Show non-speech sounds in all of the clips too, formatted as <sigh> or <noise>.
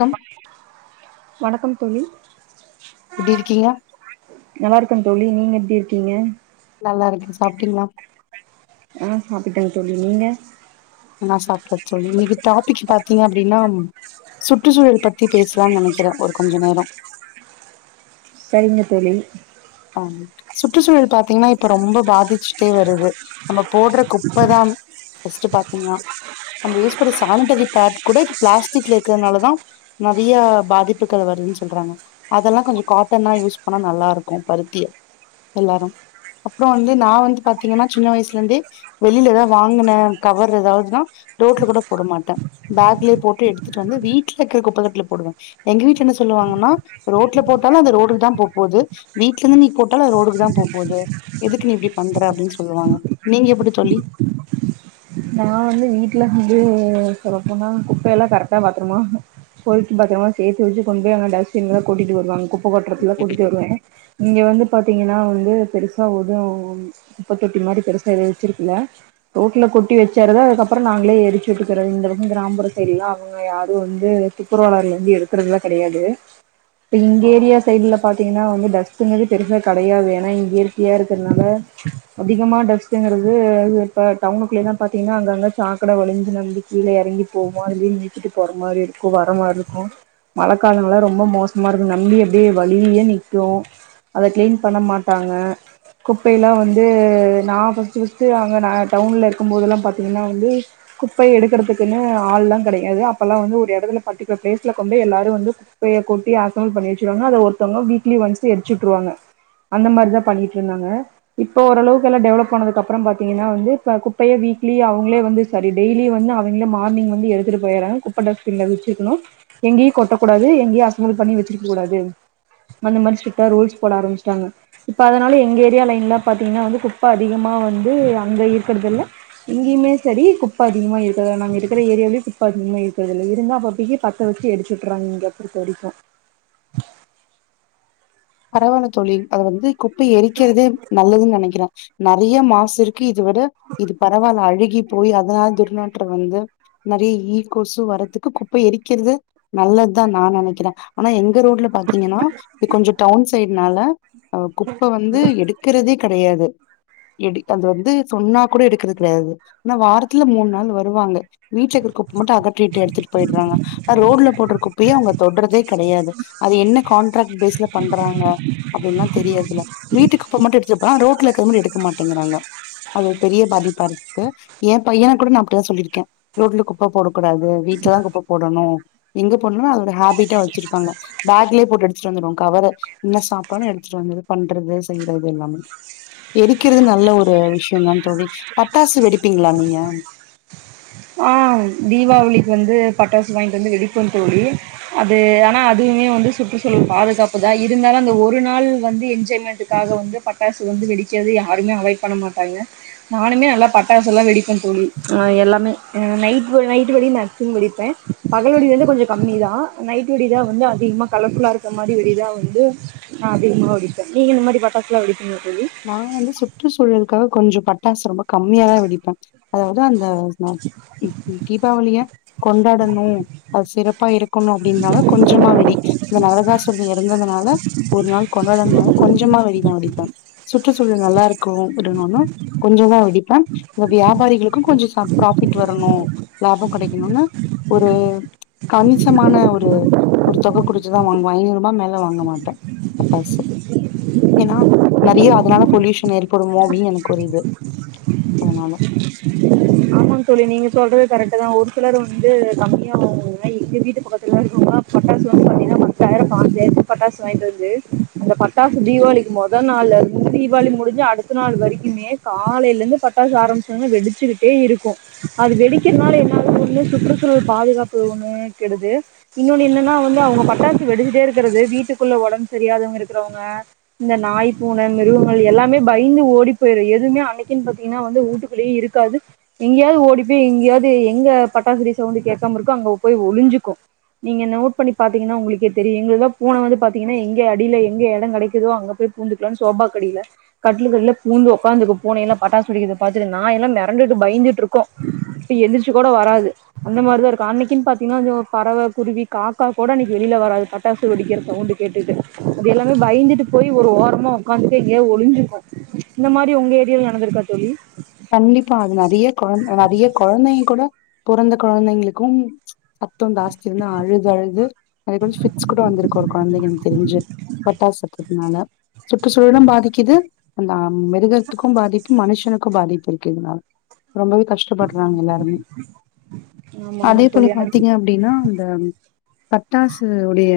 come வணக்கம் தோழி எப்டி இருக்கீங்க நல்லா இருக்கேன் தோழி நீங்க எப்டி இருக்கீங்க நல்லா இருக்கே சாப்பிட்டீங்களா ஆ சாப்பிட்டேங்க தோழி நீங்க நான் சாப்டாச்சி தோழி இன்னைக்கு டாபிக் பாத்தீங்க அப்படின்னா சுற்றுச்சூழல் பத்தி பேசலாம்னு நினைக்கிறேன் ஒரு கொஞ்ச நேரம் சரிங்க தோழி ஆமா சுற்றுச்சூழல் பாத்தீங்கன்னா இப்ப ரொம்ப பாதிச்சுட்டே வருது நம்ம போடுற குப்பதான் ஃபஸ்டு பாத்தீங்கனா நம்ம யூஸ் பண்ற சானிட்டரி பேக் கூட இ பிளாஸ்டிக்ல இருக்கிறதுனாலதான் நெறையா பாதிப்புகள் வருதுன்னு சொல்றாங்க அதெல்லாம் கொஞ்சம் காட்டனா யூஸ் பண்ணா நல்லா இருக்கும் இருக்கும் பருத்திய எல்லாரும் அப்புறம் வந்து நான் வந்து பாதீங்கன்னா சின்ன வயசுல இருந்தே வெளியில ஏதாவது வாங்கின கவர் ஏதாவதுன்னா ரோட்ல கூட போட மாட்டேன் பேக்லயே போட்டு எடுத்துட்டு வந்து வீட்டுல இருக்கிற குப்பதொட்டில போடுவேன் எங்க வீட்ல என்ன சொல்லுவாங்கன்னா ரோட்ல போட்டாலும் அந்த ரோடுக்கு தான் போ போது வீட்டு்ல இருந்து நீ போட்டாலும் அது ரோடுக்கு தான் போது எதுக்கு நீ இப்டி பண்ற அப்படின்னு சொல்லுவாங்க நீங்க எப்படி சொல்லி நான் வந்து வீட்டுல வந்து சொல்லப்போனா குப்பைையெல்லாம் கரெக்டா பாத்துருமா போயிட்டு பாத்தரமா சேத்து வச்சு கொண்டு போய் அங்க டஸ்ட்பின்ல கொட்டிட்டு வருவாங்க குப்பை கொட்டுறத்துல கூட்டிட்டு வருவே இங்கே வந்து பாத்தீங்கன்னா வந்து பெருசா எதும் குப்பத்தொட்டி மாதிரி பெருசாக எதுவும் வச்சிருக்குல ரோட்டல கொட்டி வச்சு சிறத அதுக்கப்புறம் நாங்களே எரிச்சு விட்டுக்கிறது இந்த பக்கம் கிராமப்புற சைடலாம் அவங்க யாரும் வந்து தப்புரவளார்லா இருந்து எடுத்துறதுலாம் கிடையாது இப்ப இங்கே ஏரியா சைட்ல பாத்தீங்கன்னா வந்து டஸ்ட்னது பெருசாக கடையாது வேணா இங்கே க்ளியரா இருக்கிறதுனால அதிகமா டஸ்டுங்கிறது இப்ப டவுனுக்குள்ளேயே தான் பாத்தீங்ன்னா அங்கங்க சாக்கட வழிஞ்சி நெழ்ஞ்சி கீழ எறங்கி போ மார் அதுல ஏறி மிதிச்சுட்டு போற மாரி இருக்கு வர மார்ருக்கு மழ காலங்கள்லா ரொம்ப மோசமா இருக்குங்க தண்ணி அப்டியே வழிலியே நிக்கு அத க்ளீன் பண்ண மாட்டாங்க குப்பைலா வந்து நா ஃபஸ்ட்டு ஃபஸ்ட்டு அங்க நா டவுன்ல இருக் கும்போதெல்லா பாத்தீங்ன்னா வந்து குப்பைய எடுக்கறதுக்குன்னு ஆள்லா கெடையாது அப்பெல்லா வந்து ஒரு எடத்துல பர்டிகுலர் ப்ளேஸ்ல கொண்டோய் எல்லாரு வந்து குப்பைய கொட்டி அசம்பல் பண்ணி வச்சிருவாங்க அத ஒருத்தவ்ங்க வீக்லி ஒன்ஸ் போய் எரிச்சுட்ருவாங்க அந்த மாரிதா பண்ணீட்ருந்தாங்க இப்ப ஓரளவுக்கு எல்லா டெவலப் ஆனதுக்கப்றோ பாத்தீங்கன்னா வந்து இப்ப குப் பைய வீக்லி அவுங்ளே வந்து சாரி டெய்லி வந்து அவுங்ளே மார்னிங் வந்து எடுத்துட்டு போயறாங்க குப்ப டஸ்ட்பின்ல வெச்சுக்கணு எங்கயு கொட்டக் கூடாது எங்கயு அசம்பல் பண்ணி வெச்சிருக்கக் கூடாது அந்த மாரி ஸ்ட்ரிட்டா ரூல்ஸ் போட ஆரம்மிஸ்ட்டாங்க இப்ப அதனால எங்க ஏரியா லைன்லா பாத்தீங்கன்னா வந்து குப்ப அதிகமா வந்து அங்க இருக்கறதில்ல இங்கயுமே சரி குப்ப அதிகமா இருக்கற்ல்ல நாங்க இருக்கற ஏரியாவ்லே குப்ப அதிகமா இருக்கற்தில்ல இருந்தா அப்பப்பைக்கி ப த்த வெச்சி எரிச்சுட்றாங்க இங்க பொறுத்தவரைக்கு பரவால்ல தோழி அத வந்து குப்பை எரிக்கிறதே நல்லதுன் நெனைக்கிறே நெறையா மாசு இரு க்கு இது வுட இது பரவால்ல அழுகி போய் அதனால் துர்நாற்றம் வந்து நெறைய ஈ, கொசு வரத்துக்கு குப்பைய எரிக்கிறது நல்லத் தா நா நெனைக்கிறே ஆனா எங்க ரோட்ல பாத்தீங்கன்னா இது கொஞ்ச ற்னால அ குப்ப வந்து எடுக்கறதே கெடையாது எடு அது வந்து சொன்னா கூட எடுக்கற்த் கெடையாது ஆனா வாரத்துல மூண் நாள் வருவாங்க வீட்ல இருக்க குப்ப மட்டு அகற்றீட்டு எடுத்துட்டு போயட்றாங்க அ ரோட்ல போட்ற குப்பைய அவுங்க தொட்றதே கெடையாது அது என்ன கான்ட்ராக்ட் பேஸ்ல பண்றாங்க அப்டின்ல்லா தெரியற்தில்ல வீட்டு குப்ப மட்டு எடுத்துட் போறாங் ரோட்ல இருக்கற்த் மட்டு எடுக்க மாட்டேங்கிறாங்க அது ஒரு பெரிய பாதிப்பா இருக்கு எ பையன கூட நா அப்டிதா சொல்லிருக்கே ரோட்ல குப்ப போடக்கூடாது வீட்லதா குப்ப போடணு எங்க போனாலு அது ஒரு ஹேபிட்டா வச்சிருக்காங்க பேக்லே போட்டு எடுத்துட்டு வந்துருவாங் கவரு இன்ன சாப்ட்டாலு எடுத்துட்டு வந்தது பண்றது செய்றது எல்லாமே எரிக்கிறது நல்ல ஒரு விஷ்யந்தா தோழி பட்டாசு வெடிப்பீங்ளா நீங்க அ தீபாவளிக்கு வந்து பட்டாசு வாய்ங்ட் வந்து வெடிப்போ தோழி அது ஆனா அதுமே வந்து சுற்றுச்சூழல் பாதுகாப்பு தா இருந்தாலு அந்த ஒரு நாள் வந்து என்ஜாய்மெண்ட்டுக்காக வந்து பட்டாசு வந்து வெடிக்கற்து யாருமே அவாய்ட் பண்ண மாட்டாங்க நானுமே நல்லா பட்டாசெல்லா வெடிப்பே தோழி ஆ எல்லாமே ம் நைட் வ நைட்டு வெடி மேக்சிமம் வெடிப்பே பகல் வெடி வந்து கொஞ்ச கம்மி தா அ நைட்டு வெடிதா வந்து அதிகமா கலர்ஃபுல்லா இருக்கற் மாரி வெடி தா வந்து நா அதிகமா வெடிப்பே நீங்க இந்த மாரி பட்டாஸ்லா வெடிப்பீங்ளா தோழி நா வந்து சுற்றுச்சூழல்க்காக கொஞ்சோ பட்டாசு ரொம்ப கம்மியாதா வெடிப்ப அதாவ்து அந்த ந ம் ம் தீபாவளிய கொண்டாடணு அது சிறப்பா இருக் க்கணு அப்டின்னால கொஞ்சமா வெடி இந்த நரகாசுரன் இறந்ததுனால ஒரு நாள் கொண்டாடணுன் கொஞ்சமா வெடிதா வெடிப்பே சுற்றுச்சூழல் நல்லா இருக்கு விடணுனு கொஞ்சந்தா வெடிப்பே இந்த வியாபாரிகளுக்கு கொஞ்ச சாப் ப்ராஃபிட் வரணு லாபோ கெடைக்கணுனு ஒரு கணிசமான ஒரு ஒரு தொக குடுத்து தா வாங்குவோ ஐந்நூற்ருபா மேல வாங்க மாட்டோ பட்டாசு ஏனா நெறைய அதுனால பொல்யூஷன் ஏற்படுமோ அப்டீன் எனக்கொரு இது அதுனால மாங் தோழி நீங்க சொல்றது கரெக்ட்டு தா ஒரு சிலர் வந்து கம்மியா வாங்குவாங்க எங்க வீட்டு பக்கத்துல இருக்கவுங்லா பட்டாசு வந்து பாத்தீங்ன்னா பத்தாய்ரோ பாஞ்சாய்ரத்துக் பட்டாஸ் வாய்ங்ட் வந்து அந்த பட்டாசு தீபாவளிக்கு மொ மொத நாள்லருந்து தீபாவளி முடுஞ்சு அடுத்த நாள் வரிக்குமே காலைல இர்ந்து பட்டாசு ஆரம்பிச் <unintelligible> வெடிச்சுக்கிட்டே இருக் க்கும் அது வெடிக்கிறனால என்னா <unintelligible> சுற்றுச்சூழல் பாதுகாப்பு ஒன்னு கெடுது இன்னொன்னு என்னன்னா வந்து அவுங்க பட்டாசு வெடிச்சுட்டே இருக்குறது வீட்டுக்குள்ள ஒடம்பு சரியாதவங்க இருக்குறவங்க இந்த நாய் பூன மிருகங்கள் எல்லாமே பய்ந்து ஓடி போயிரு எதுவுமே அன்னைக்குன் பாத்திங்கன்னா வந்து வுட்டு குள்ளயே இருக்காது எங்கேயாது ஓடி போய் எங்கேயாது எங்க பட்டாசு‌ வெடி சவுண்டு கேட்காம இருக்கோ அங்க போய் ஒளுஞ்சுக்கு நீங்க நோட் பண்ணி பாத்திங்கன்னா உங்களுக்கே தெரியு எங்கெல்லா பூன வந்து பாத்தீங்கன்னா எங்க அடியில எங்க எடொ கெடைக்குதோ அங்க போய் பூந்துட்டு சோபாக்கு அடியில கட்டுலுக்கு‌ அட்ல பூந்து ஒக்காந்துக்கு பூனை எல்லா பட்டாசு வெடிக்கிறத பாத்து நாய்‌ எல்லா மெரண்டு பயந்துட்டு இருக்கு ப்ப எந்திர்ச்சு கொட வராது அந்த மாரிதா இருக்கு அன்னக்கின் பாத்திங்னா இந்த பறவ குருவி காக்கா கோட அன்னக்கி வெளில வராது பட்டாசு வெடிக்கிற சவுண்டு கேட்டுட்டு அது எல்லாமே பயந்துட்டு போய் ஒரு ஓரமா ஒக்காந்துட்டு எங்கயது ஒளுஞ்சுக்கு இந்த மாரி ஒங்க ஏரியால நடந்துருக்கா தோழி கண்டிப்பா அது நெறைய கொழந் நெறைய கொழந்தைங்க கொட பொறந்த கொழந்தைங்ளுக்கும் சத்தொ ஜாஸ்தி வந்து அழுது அழுது அதே போல ஃபிக்ஸ் கூட வந்துருக்கு ஒரு கொழந்தைக்கி எனக்கு தெருஞ்சு பட்டாசு சத்ததுனால சுற்றுச்சூழலு பாதிக்குது அந்த மிருகத்துக்கு பாதிப்பு மனுஷனுக்கு பாதிப்பு இருக்குங்ளா ரொம்பவே கஷ்டப்படுறாங்க எல்லாருமே ஆமாமா அதே போல தோழி அது பாத்திங்க அப் அப்டின்னா அந்த பட்டாசு உடைய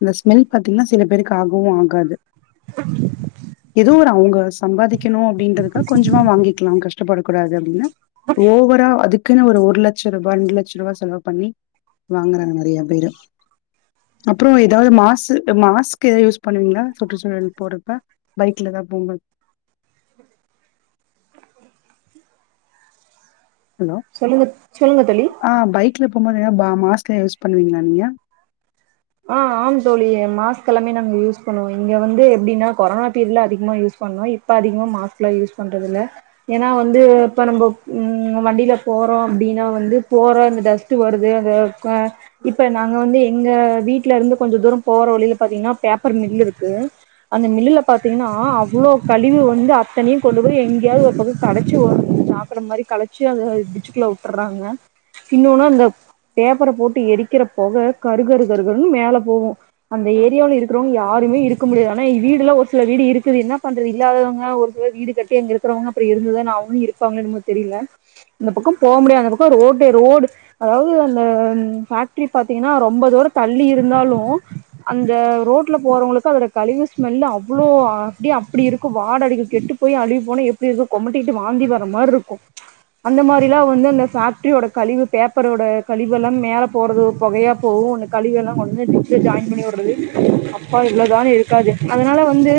அந்த ஸ்மெல் பத்தினா சில பேருக்கு ஆகவு ஆகாது எதோ ஒரு அவுங்க சம்பாதிக்கணு அப்டின்றதுக்கா கொஞ்சொமா வாங்கி க்லா கஷ்டப்படக்கூடாது அப்டின்னு ஓவரா அதுக் க்குன்னு ஒரு லெட்ச ருபா ரெண்டு லெட்ச ருவா செலவு பண்ணி வாங்குறாங்க நெறைய பேரு அப்பறொ ஏதாவது மாஸு மாஸ்க் எதா யூஸ் பண்ணுவிங்ளா சுற்றுச்சூழல் போறப்ப பைக்ல தா போம்போது ஹலோ சொல்லுங்க சொல்லுங்க தோழி அ பைக்ல போம்போது ப மாஸ்க் யூஸ் பண்ணுவீங்ளா நீங்க அ ஆம் தோழி மாஸ்க் எல்லாமே நாங்க யூஸ் பண்ணுவோ இங்க வந்து எப்டின்னா கொரோனா பீரியட்ல அதிகமா யூஸ் பண்ணோ இப்போ அதிகமாக மாஸ்க்லா யூஸ் பண்றதில்ல ஏன்னா வந்து இப்ப நம்ப ம் வண்டில போறோ அப்டின்னா வந்து போற அந்த டஸ் டு வருது அது கொ இப்ப நாங்க வந்து எங்க வீட்ல இருந்து கொஞ்சொ தூரோ போற வழில பத்திங்கன்னா பேப்பர் மில்லு இருக்கு அந்த மில்லுல பாத்திங்கன்னா அவ்ளோ கழிவு வந்து அத்தனையு கொண்டு போய் எங்கேயாது ஒரு <unintelligible> <unintelligible> மாரி கலச்சு அத டிச்சுக்குள்ள வுட்டுறாங்க இன்னொன்னு அந்த பேப்பர போட்டு எரிக்கிற பொக கருகரு கருகருன்னு மேல போகு அந்த ஏரியாவுல இருக்றவங் யாருமே இருக்க முடியாது ஆனா வீடுலா ஒரு சில வீடு இருக்குது என்ன பண்றது இல்லாதவங்க ஒரு சில வீடு கட்டி அங்க இருக்குறவங்க அப்பறொ இருந்ததுதான ஆவனு இருப்பாங்களோ என்னமோ தெரியல அந்த பக்கொ போ முடியாது அந்த பக்கோ ரோட்டே ரோடு அதாவது அந்த ஃபேக்ரி பாத்திங்ன்னா ரொம்ப தூரோ தள்ளி இருந்தாலு அந்த ரோட்ல போறவங்களுக்கு அதோட கழிவு ஸ்மெல்லு அவ்ளோ அப்டியே அப்டி இருக்கு வாட அடிக்கு கெட்டு போய் அழுகி போனா எப்டி இருக்கு கொமட்டிட்டு வாந்தி வர்ற மாரி இருக்கு அந்த மாரிலா வந்து அந்த ஃபேக்ட்ரியோட கழிவு பேப்பரோட கழிவெல்லா மேலே போறது பொகையா போகு கழிவெல்லா கொண்டு டிச்ல ஜாயின் பண்ணி விடுறது அப்ப இவ்ளோதானு இருக்காது அதுனால வந்து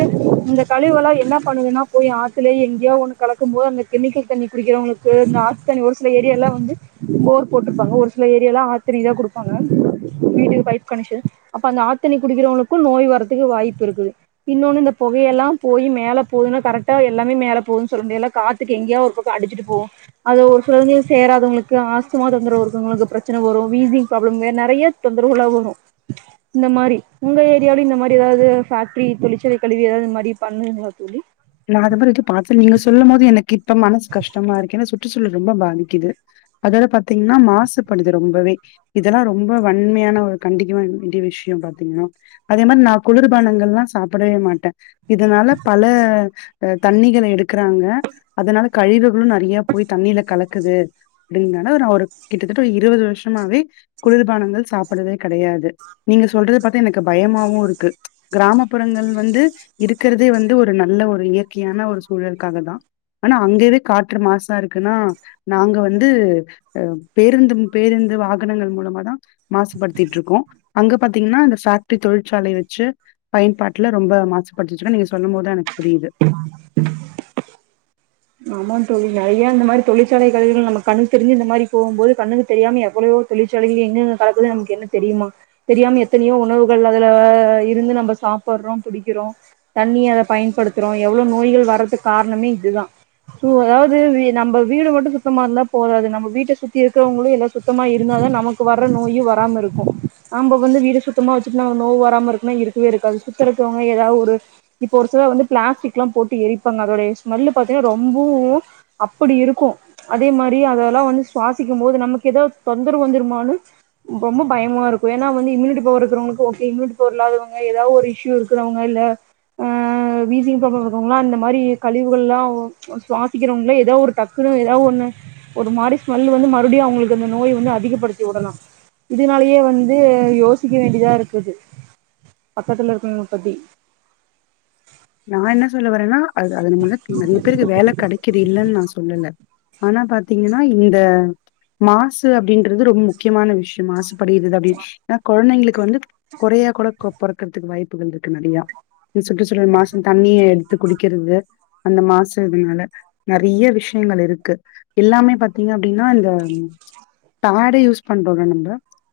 இந்த கழிவல்லா என்ன பண்ணுதுன்னா போய் ஆத்துலய் எங்யோ ஒன்னு கலக்கும்போது அந்த கெமிக்கல் தண்ணி குடிக்கிறவங்களுக்கு கு இந்த ஆத்து தண்ணீ ஒரு சில ஏரியால்லா வந்து போர் போட்டிருப்பாங்க ஒரு சில ஏரியாலா ஆத்து தண்ணீதா குடுப்பாங்க மே பி பைப் கனெக்ஷன் அப்ப அந்த ஆத்து தண்ணி குடிக்கிறவங்களுக்கு நோய் வர்றதுக்கு வாய்ப்பு இருக்குது இன்னொன்னு இந்த புகையெல்லாம் போய் மேல போகுதுன்னா கரெக்டா எல்லாமே மேலே போகுன்னு சொல்ல முடியாதில்ல கா த்துக்கு எங்யா ஒரு பக்கோ அடிச்சிட்டு போகு அது ஒரு சிலவங்களுக்கு சேராதவங்களுக்கு ஆஸ்துமா தொந்தரவு இருக்கவங்களுக்கு பிரச்சன வரும் வீசிங் ப்ராப்ளம் வே நெறைய தொந்தரவல்லா வரு இந்த மாரி உங்க ஏரியாவுல இந்த மாரி எதாவது ஃபேக்டரி தொழிற்சாலை கழிவு எதாவது இது மாரி பண்ணுவீங்லா தோழி நா அது மாரி எதும் பாத்ததில்ல நீங்க சொல்லும்போது எனக்கு இப்ப மனசு கஷ்டமா இருக்கு ஏனா சுற்றுச்சூழல் ரொம்ப பாதிக்குது அதாது பாத்தீங்கன்னா மாசுபடுது ரொம்பவே இதெல்லா ரொம்ப வன்மையான ஒரு கண்டிக்க வேண்டிய விஷ்யம் பாத்தீங்கன்னா அதே மாரி நா குளிர்பானங்கல்லா சாப்டவே மாட்ட இதனால பல ஆ தண்ணிகள எடுக்கறாங்க அதனால கழிவுகளு நெறையி போய் தண்ணீல கலக்குது அப்டிங்கனால நா ஒரு கிட்டத்தட்ட ஒரு இருவது வருஷமாவே குளிர்பானங்கள் சாப்டறதே கெடையாது நீங்க சொல்றது பாத்தா எனக்கு பயமாவு இருக்கு கிராமப்புறங்கள் வந்து இருக்கறதே வந்து ஒரு நல்ல ஒரு இயற்கையான ஒரு சூழலுக்காகதா ஆனா அங்கெது காற்று மாசா இருக்குனா நாங்க வந்து அ பேருந்து பேருந்து வாகனங்கள் மூலமாதா மாசுபடுத்திட்டு இருக்கோ அங்க பாத்தீங்கன்னா இந்த ஃபேக்டரி தொழிற்சாலைய வெச்சு பயன்பாட்ல ரொம்ப மாசுபட்டுச்சினா நீங்க சொல்லும்போதா எனக்கு புரிது ஆஹ் ஆமாந் தோழி நெறையா இந்த மாரி தொழிற்சாலை கழிவுகள் நம்ம கண்ணு தெரிஞ்சு இந்த மாரி போகும்போது கண்ணுக்கு தெரியாம எவ்ளவோ தொழிற்சாலைகள் எங்கெங்க கலக்குதுன் நமக்கு என்ன தெரிமா தெரியாம எத்தனையோ உணவுகள் அதுல இருந்து நம்ம சாப்பறோ புடிக்கிறோ தண்ணிய அத பயன்படுத்துறோ எவ்ளோ நோய்கள் வர்றதுக்கு காரணமே இதுதா சோ அதாவது வீ நம்ம வீடு மட்டும் சுத்தமா இருந்தா போதாது நம்ம வீட்ட சுத்தி இருக்கறவங்களு எல்லா சுத்தமா இருந்தாதா நமக்கு வர்ர நோயு வராம இருக்கு நாம வந்து வீடு சுத்தமா வெச்சுட்டு நோவு வராம இருக்குன்னா இரு இருக்காது சுத்தறக்கு அவுங்க எதா ஒரு இப்ப ஒரு சில வந்து பிளாஸ்டிக் எல்லாம் போட்டு எரிப்பாங்க அதோடைய ஸ்மெல்லு பாத்தீங்கன்னா ரொம்பவு அப்படி இருக்கு அதே மாரி அதெல்லா வந்து சுவாசிக்கும்போது நமக்கு எதாவது தொந்தரவு வந்துருமானு ரொம்ப பயமா இருக்கு ஏனா வந்து இம்யூனிட்டி பவர் இருக்கறவளுக்கு ஓகே இம்யூனிட்டி பவர் இல்லாதவங்க எதா ஒரு இஷ்யூ இரு இருக்கறவங்க இல்ல ஆ வீசிங் ப்ராப்ளம் இருக்கறவங்கல்லா இந்த மாரி கழிவுகள்ளா சுவாசிக்கிறவங்கல்லா எதோ ஒரு டக்குன்னு எதா ஒண்ணு ஒரு மாரி ஸ்மெல் வந்து மறுபடியு அவங்ளுக் அந்த நோய் வந்து அதிகப்படுத்தி விடனு இதனாலயே வந்து யோசிக்க வேண்டிதா இருக்குது பக்கத்துல இருக்கறவங்ள பத்தி நா என்ன சொல்ல வர்றன்னா அது அதன் மூலோ நெறையா பேருக்கு வேல கெடைக்குது இல்லன் நா சொல்லல்ல ஆனா பாத்தீங்ன்னா இந்த மாசு அப்டின்றது ரொம்ப முக்கியமான விஷ்யோ மாசு படியிறது அப்டி அ கொழந்தைங்ளுக்கு வந்து கொறையா கூட க்கு கொப்பறத்துக்க வாய்ப்புகள் இருக்கு நெறையா சுற்றுச்சூழல் மாசு தண்ணிய எடுத்து குடிக்கறது அந்த மாசு இதுனால நெறையா விஷ்யங்கள் இருக்கு எல்லாமே பாத்தீங்க அப்டின்னா இந்த தாடை யூஸ் பண்றோல்ல நம்ப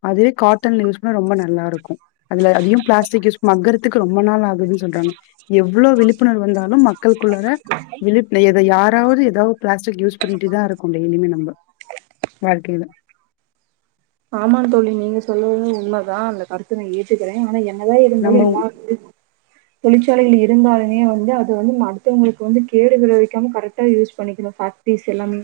அதுவே காட்டன்ல யூஸ் பண்ணா ரொம்ப நல்லாருக்கு அதுல அதையும் பிளாஸ்டிக் யூஸ் பணா மக்கறத்துக்கு ரொம்ப நாள் ஆகுது சொல்றாங்க எவ்ளோ விழிப்புணர்வு வந்தாலு மக்களுக்குள்ளார விழிப் எ எத யாராவது எதா பிளாஸ்டிக் யூஸ் பண்ணிட்டேதா இருக்கோ டெய்லியு நம்ப வாழ்க்கைல ஆமாங் தோழி நீங்க சொல்லது உண்ம தா அந்த கருத்து ந ஏத்துக்கிற ஆனா என்ன தா இருந்தாலு நம்ம எல்லார் கூடயு தொழிற்சாலையில இருந்தாலுமே வந்து அது வந்து அடுத்தவங்களுக்கு வந்து கேடு விளைவிக்காம கரெக்ட்டா யூஸ் பண்ணிக்குனு ஃபாக் ட்ரிஸ் எல்லாமே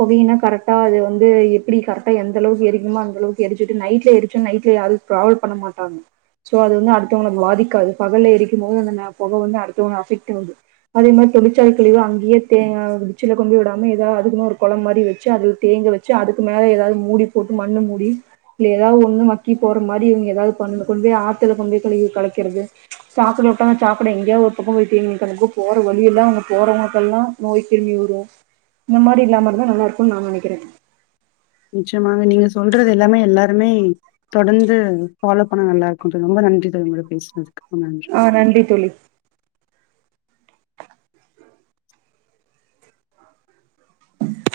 புகைனா கரெக்ட்டா அது வந்து எப்டி கரெக்ட்டா எந்த அளவுக்கு எரி ன்னா அந்த அளவுக்கு எரிச்சுட்டு நைட்ல எரிச்சு நைட்ல யாரோ ட்ராவல் பண்ண மாட்டாங் சோ அது வந்து அடுத்தவங்ள பாதிக்காது பகல்ல எரிக்கும்போது அந்த பொக வந்து அடுத்தவங்க அஃபெக்ட்டி அவ்து அதே மார் தொழிற்சாலை கழிவு அங்கயே தேங் டிச்சில கொண்டு விடாம எதா அதுக்குன்னு ஒரு கொளம் மாதி வச்சு அதுல தேங்க வச் சு அதுக்கு மேல எதாவ் மூடி போட்டு மண்ணு மூடி இல்ல எதாவ்து ஒண்ணு மக்கி போற மாரி இவங்க எதாவ்து பண்ண சொல்லி ஆத்துல கொண்டு போய் கழிவு கலைக்கிறது சாக்கட உட்டா சாக்கட எங்கயா ஒரு பக்கம் போய் தேங்கி நிக்கு அந்த பக்கோ போற வழியெல்லா அவங்க போறவங்க்களுகெல்லா நோய் திரும்பி வரு இந் மாரி இல்லாம இருந்தா நல்லாயிருக்குன் நா நெனைக்கிற நிச்சயமாக நீங்க சொல்றது எல்லாமே எல்லாருமே தொடர்ந்து ஃபாலோ பண்ண நல்லா இருக்கு தோழி ரொம்ப நன்றி தோழி உங்களுடன் பேஸ்னதுக்கு ரொம் நன்றி ஆ நன்றி தோழி